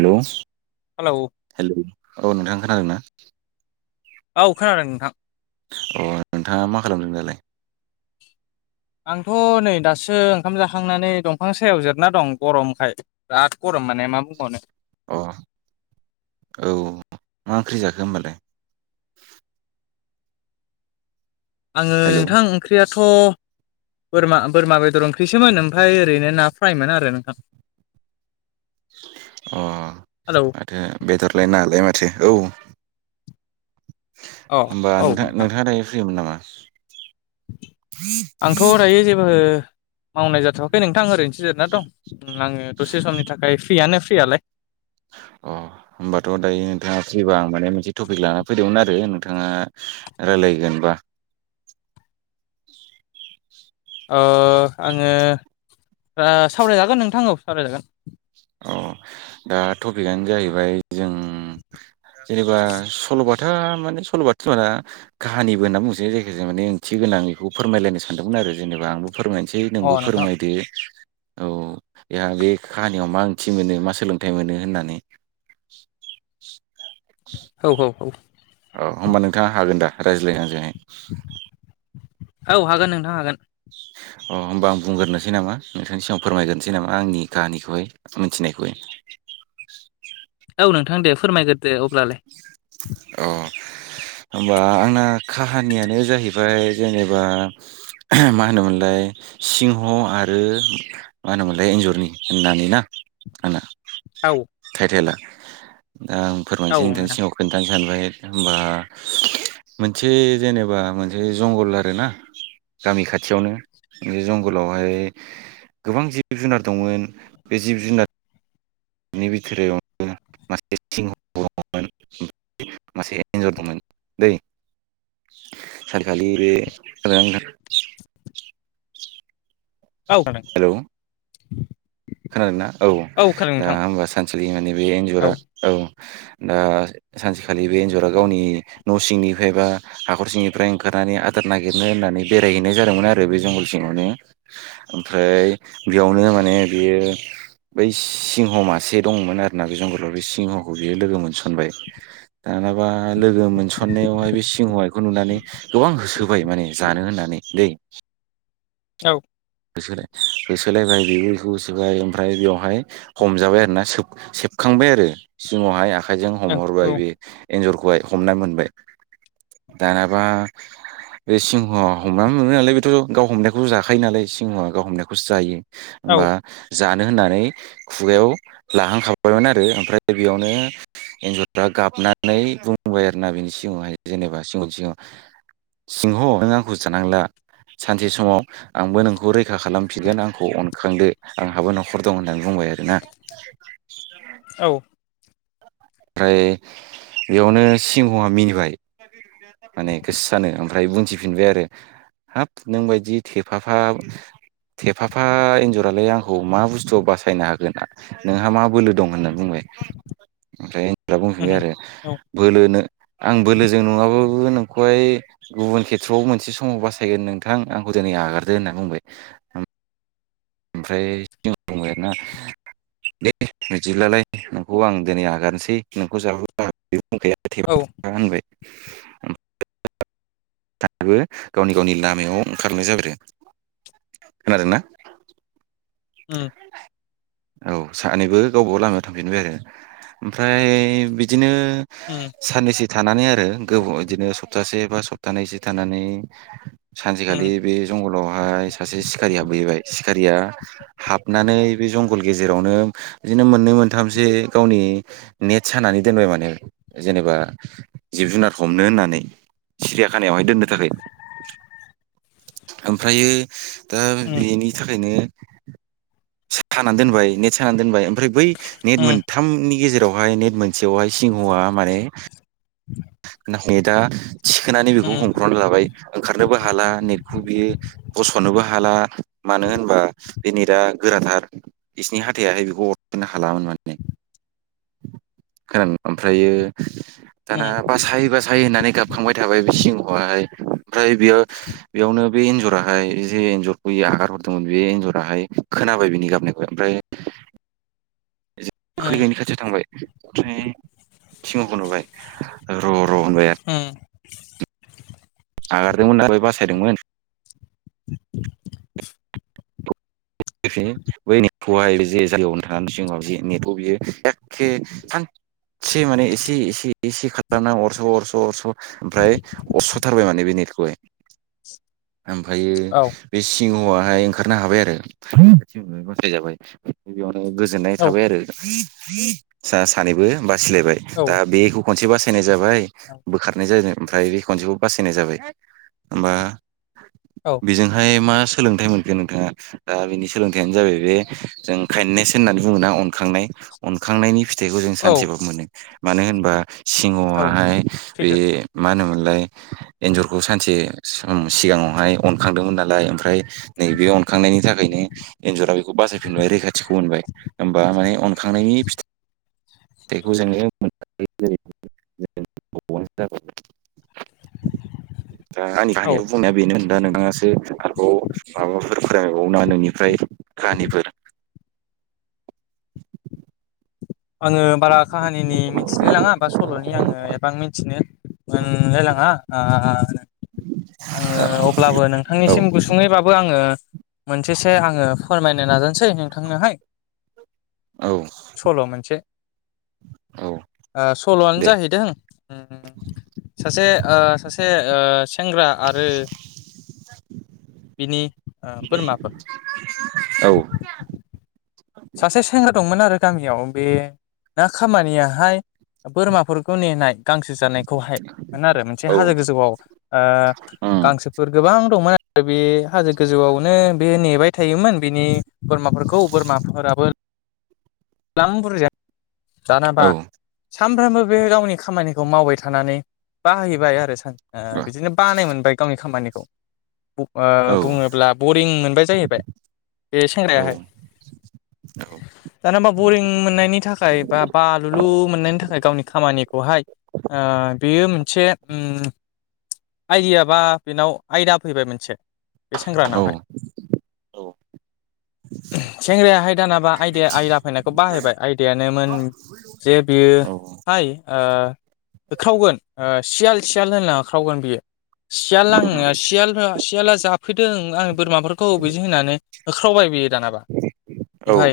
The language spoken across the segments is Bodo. हेल' हेलौ हेल' औ नोंथां खोनादों ना? औ खोनादों नोंथां। अ नोंथाङा मा खालामदों दालाय? आंथ' नै दासो ओंखाम जाखांनानै दंफां सायाव जिरायना दं गरमखाय। बिराद गरम माने मा बुंबावनो। अ औ मा ओंख्रि जाखो होमबालाय? आंङो हेलौ नोंथां ओंख्रियाथ' बोरमा बोरमा बेदर ओंख्रिसोमोन ओमफ्राय ओरैनो ना फ्रायमोन आरो नोंथां। अ। हेलौ थो बेदरलाय नालाय माथो औ। अ होमबा औ नोंथा नोंथां नोंथाङा दायो फ्रिमोन नामा? आंथ' दायो जेबो मावनाय जाथ'वाखै नोंथां ओरैनोसो जिरायना दं आङो दसे समनि थाखाय फ्रियानो फ्रियालाय। अ। होमबाथ' दायो नोंथाङा फ्रिबा आं माने मोनसे टपिक लाना फैदोंमोन आरो नोंथाङा रायलायगोनबा। अ आङो दा सावरायजागोन नोंथां औ सावरायजागोन। अ दा टपिकआनो जाहैबाय जों जेनेबा सल'बाथा माने सल'बाथा दंङ ना? काहानिबो होनना बुंसै जायखिजाया माने ओंथि गोनांं बेखौ फोरमायलायनो सानदोंमोन आरो जेनेबा आंबो फोरमायनोसै अ नोंबो नोंथां फोरमायदो औ बेहा बे खाहा नियाव मा ओंथि मोनो मा सोलोंथाइ मोनो होननानै। औ औ औ। औ होमबा नोंथाङा हागोन दा रायज्लायनो आंजोंहाय? औ हागोन नोंथां हागोन। अ होमबा आं बुंग्रोनोसै नामा नोंथांनि सिगाङाव फोरमायग्रोनोसै नामा आंनि काहानिखौहाय मिथिनायखौहाय। औ नोंथां दे फोरमायग्रोदो अब्लालाय। अ। होमबा आंना काहानियानो जाहैबाय जेनेबा मा होनोमोनलाय सिंह आरो मा होनोमोनलाय एन्जरनि होननानै ना आंना। औ। टाइटेला दा आं फोरमानसे नोंथां सिगङाव खोन्थानो सानबाय होनबा मोनसे जेनेबा मोनसे जंगल आरो ना? गामि खाथियावनो बे जंगलावहाय गोबां जिब जुनार दंमोन बे जिब जुनार बे बिथोरावनो मासे सिंह [inaudible] मसे एन्जर दंमोन दै सारखालि बे रां औ खोनादों। हेलौ खोनादोंना औ खोनादों दा नोंथां होमबा सानखालि माने बे एनजरा औ दा सानसेखालि बे एन्जरा गावनि न' सिंनिफ्राय बा हाखर सिंनिफ्राय ओंखारनानै आदार नागिरनो होननानै बेरायहैनाय जादोंमोन आरो बे जंगल सिंङावनो ओमफ्राय बेयावनो माने बेयो बै सिंह मासे दंमोन आरो ना बे जंगलाव बे सिंहखौ बियो लोगो मोनसनबाय। दानाबा लोगो मोनसन्नायावहाय बे सिंहया बेखौ नुनानै गोबां होसोबाय माने जानो होननानै दै औ। होसोदो होसोलायबाय बेबोखौ होसोबाय ओमफ्राय बेवहाय हमजाबाय आरोना सेबखांबाय आरो सिंङावहाय आखायजों औ हमहरबाय बे एन्जरखौहाय हमना मोनबाय दानाबा बे सिंहआ हमनानै मोनो नालाय बेथ' गाव हमनायखौबो' जाखायो नालाय। सिंहा गाव हमनायखौसो जायो औ होमबा जानो होननानै खुगायाव लाहांखाबायमोन आरो ओमफ्राय बेयावनो एन्जरफ्रा गाबनानै बुंबाय आरोना बिनि सिगांङावहाय जेनेबा सिगांआव सिगाव सिंह नों आंखौ जानांला सानसे समाव आंबो नोंखौ आंखौ रैखा खालामफिनगोन आंखौ अनखांदो आंहाबो न'खर दं होननानै बुंबाय आरो ना औ। ओमफ्राय बेयावनो सिंहआ मिनिबाय माने गोसो सानो ओमफ्राय बुंथिफिनबाय आरो। हाब नोंबायदि थेफाफा थेफाफा एन्जरालाय आंखौ मा बुस्थु बासायनो हागोन ना नोंहा मा बोलो दं होनना बुंबाय ओमफ्राय बे उम बुंफिबाय आरो औ बोलो नो आं बोलोजों नंङाबाबो नोंखौहाय गुबुन खेथ्र'आव मोनसे समाव बासायगोन नोंथां आंखौ दिनै आगारदो होनना बुंबाय। ओमफ्राय सि दंबाय आरोना दे बिदिब्लालाय नोंखौ आं दिनै आगारसै नोंखौ जाब्ला आ गैया औ। होनबाय दाबो गावनि गावनि लामायाव ओंखारनाय जाबो खोनादों ना? उम औ सानैबो गावबागाव लामायाव थांफिनबाय आरो। ओमफ्राय बिदिनो। उम। साननैसो थानानै आरो गोब बिदिनो सप्तासे बा सप्तानैसो थानानै। सानसेखालि उम बे जंगलावहाय सासे सिखारिया बोहैबाय सिखारिया हाबनानै बे जंगल गेजेरावनो बिदिनो मोननै मोनथामसो गावनि नेट सानानै दोनबाय माने जेनेबा जिब जुनार हमनो होननानै। सिरिया खानायावहाय दोननो थाखाय ओमफ्रायो। दा उम बेनि थाखायनो सानानै दोनबाय नेट सानानै दोनबाय ओमफ्राय बै नेट उम मोन थामनि गेजेरावहाय नेट मोनसेयावहाय सिंहआ माने [inaudible] दा थिखोनानै बेखौ उम हमखनानै लाबाय ओंखारनोबो हाला नेटखौ बियो गस'नोबो हाला मानो होनबा बे नेटा गोराथार। बिसिनि हाथथायाहाय बेखौ अरफना हालामोन माने खोनादों ओमफ्रायो उम दाना बासाय बासाय होननानै गाबखांबाय थाबाय बि सिंहहाय ओमफ्राय बेयाव बेयावनो बे एन्जराहाय जे एन्जरखौयो आगार हरदोंमोन बे एन्जराहाय खोनाबाय बिनि गाबनायखौ ओमफ्राय उम खैनायनि खाथियाव थांबाय ओमफ्राय सिंहखौ नुबाय र' र' होनबाय आरो ओ आगारदोंमोन आरो बासायदोंमोन। [inaudible] [unintelligible] बै नेटखौहाय जे जायगायाव नोथां नानै सिङाव जे नेटखौ बियो एखे सा एसे माने एसे एसे एसे खालामना अरस' अरस' अरस' ओमफ्राय अस'थारबाय माने बेनिखौहाय ओमफ्रायो औ बे सिंहआहाय ओंखारनो हाबाय आरो खाथि बासाय जाबाय बेयावनो गोजोननाय औ थाबाय आरो सा सानैबो बासिलायबाय दा औ बेखौ खनसे बासायनाय जाबाय बोखार नाय जादों ओमफ्राय बे खनसेखौ बासायनाय जाबाय होमबा औ बेजोंहाय मा सोलोंथाइ मोनखो नोंथाङा दा बिनि सोलोंथायानो जाहैबाय बे जों काइन्दनेस होननानै बुङोना अनखांनाय अनखांनायनि फि फिथाइखौ जों सानसेबाबो मोनो मानो होनबा औ सिङाहाय बे सैथो मा होनोमोनलाय एन्जरखौ सानसे सम सिगाङावहाय अनखांदोंमोन नालाय ओमफ्राय नैबे अनखांनायनि थाखाय खायनो एन्जरा बेखौ बासायफिनबाय रैखाथिखौ मोनबाय होनोमबा माने अनखांनायनि फिथाइ फिथाइखौ जोङो [inaudible] [inaudible] दा आंनि औ खाहानिबो बुंनाया बेनो होन दा नोंथासो आरोबाव माबाफोर फोरा बावना नोंनिफ्राय काहानिफोर आङो बारा काहानिनि मिथिलाय लाङा बा सल'नि आङो एबां मिथिनो आं लायलाङा ओ आङो अब्लाबो औ नोंथांनिसिम गुसुङैबाबो आङो मोनसेसो आङो फोरमायनो नाजानोसै नोंथांनोहाय औ सल' मोनसे औ ओ सल'आनो दे जाहैदों सासे ओ सासे ओ सेंग्रा आरो बिनि ओ बोरमाफोर [unintelligible] औ सासे सेंग्रा दंमोन आरो गामियाव बे ना खामानियाहाय बोरमाफोरखौ नेनाय गांसो जानायखौहाय मोन आरो मोनसे औ हाजो गोजौआव ओ उम गांसोफोर गोबां दंमोन आरो बे हाजो गोजौआवनो बे नेबाय थायोमोन बिनि बोरमाफोरखौ बोरमाफोराबो ग्लाम बुरजाया जानाबा औ सानफ्रामबो बे गावनि खामानिखौ मावबाय थानानै बाहायबाय आरो सान औ ओ बिदिनो बानाय मोनबाय गावनि खामानिखौ ओ औ बुङोब्ला बरिं मोनबाय जाहैबाय बे औ सेंग्रायाहाय दाना होनबा बरिं मोननायनि थाखाय बा बालुलु मोननायनि थाखाय गावनि खामानिखौहाय ओ बेयो मोनसे ओम आइदिय बा बेनाव आयदा फैबाय मोनसे बे औ सेंग्रानावहाय औ सेंग्रायाहाय दानाबा आयदाया आयदा फैनायखौ बाहायबाय आयदायानोन जे बियो औ हाय ओ होख्रावगोन ओ सियाल सियाल होनना होख्रावगोन सियाल आं सि सियाला जा जाफैदों आं बोरमाफोरखौ बिदि होनानै होख्रावबाय बियो दानाबा ओमफाय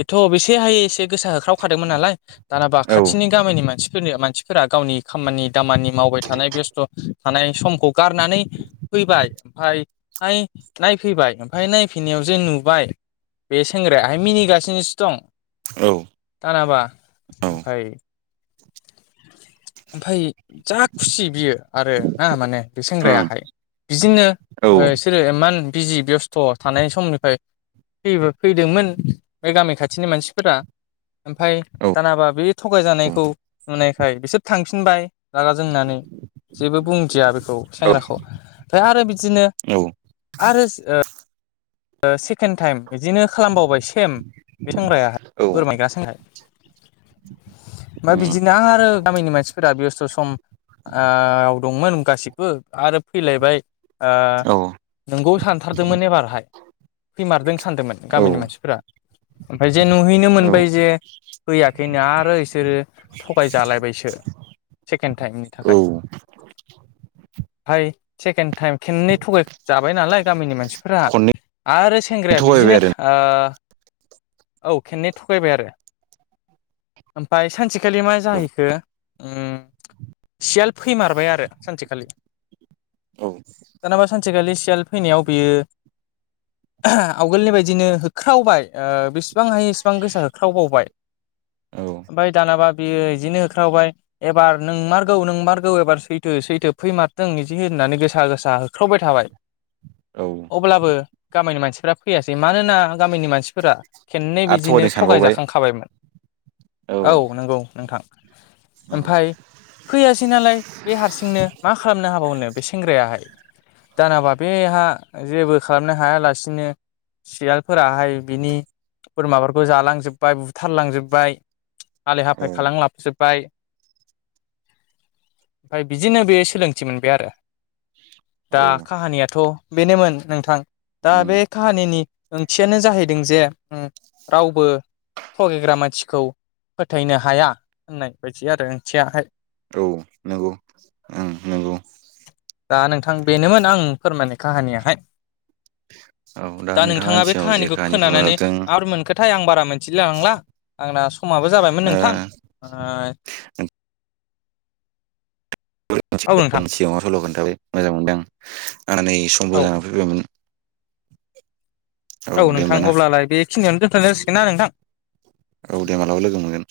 बेथ'बेसे हाय एसे गोसा होख्रावखादोंमोन नालाय दानाबा खाथिनि गामिनि मानसिफोर मानसिफोरा गावनि खामानि दामानि मावबाय थानाय बे थानाय समखौ गारनानै फैबाय ओमफाय फाय नायफैबाय ओमफ्राय नायफैनायाव जे नुबाय बे सेंग्रायाहाय मिनिगासिनोसो दं औ दानाबा ओमफ्राय ओमफाय जा खुसि बियो आरो ना माने बे सेंग्रायाहाय बिदिनो औ बिसोरो इमान बिजि बेस्थ' थानाय समनिफ्राय फै फैदोंमोन बे गामि खाथिनि मानसिफोरा ओमफाय दानाबा बे थगायजानायखौ नुनायखाय बिसोर थांफिनबाय रागा जोंनानै जेबो बुंथिया बेखौ औ सेंग्राखौ ओमफ्राय आरो बिदिनो औ आरो सेकेणड टाइम बिदिनो खालामबावबाय सेम बे सेंग्राया औ ओमफाय उम बिदिनो आरो गामिनि मानसिफोरा बेस्थ' सम ओ दंमोन गासिबो आरो फैलायबाय औ नोंगौ सानथारदोंमोन एबारहाय फैमारदों सानदोंमोन औ गामिनि मानसिफोरा ओमफ्राय जे नुहैनो औ मोनबाय जे फैयाखैनो आरो बिसोरो थगायजालायबायसो सेकेणड टाइमनि औ थाखाय हाय सेकेणड टाइम खेननै थगायजाबाय नालाय गामिनि मानसिफोरा खननै आरो सेंग्राया थगायबाय बिदिनो आरो औ खेननै थगायबाय आरो ओमफाय सानसेखालि मा जाहैखो सियाल फैमारबाय आरो सानसेखालि औ दानाबा सानसेखालि सियाल फैनायाव बियो आवगोलनि बायदिनो होख्रावबाय बि बेसेबां हायो इसिबां गोसा होख्रावबावबाय औ ओमफ्राय दानाबा बियो बिदिनो होख्रावबाय एबार नों मारगौ नों मारगौ एबार सैथो सैथो फैमारथों बिदि होननानै गोसा गोसा होख्रावबाय थाबाय [inaudible] अब्लाबो गामिनि मानसिफोरा फैयासै मानोना गामिनि मानसिफोरा खेननै आरो बिदिनो थगायदों सानबावबाय थगायजाखां खाबायमोन औ नंगौ नोंथां उम ओमफाय फैयासै नालाय बे हारसिंनो मा खालामनो हाबावनो बे सेंग्रायाहाय दानाबा बेहा जेबो खालामनो हायालासिनो सियालफोराहाय बिनि बोरमाफोरखौ जालांजोब्बाय बुथारलांजोब्बाय हालाय औ हाफाय खालाम लाफजोबबाय ओमफाय ओमफ्राय बिदिनो बे सोलोंथि मोनबाय आरो दा औ काहानियाथ' बेनोमोन नोंथां दा उम बे काहानिनि ओंथियानो जाहैदों जे रावबो थगायग्रा मानसिखौ फोथायनो हाया होननाय बायदि आरो ओंथियााय औ नंगौ ओं नंगौ दा नोंथां बेनोमोन आं फोरमायनाय काहानियाहाय औ दा नोंथाङा आंनि बे सिगाङाव जे काहानिखौ काहानि खोनानानै फोरमायहरदों [unintelligible] आं बारा मिथिलाय लांला आंना समाबो जाबायमोन ओ नोंथां औ नोंथां सिगाङाव सल' खोन्थाबाय मोजां मोनदों आं आंनानै औ समबो जाना फैबायमोन औ दे नोंथां होमबा ना अब्लालाय बेखिनियावनो दोनथ'नाय जासिगोन ना नोंथां औ दे मालाबा लोगो मोनगोन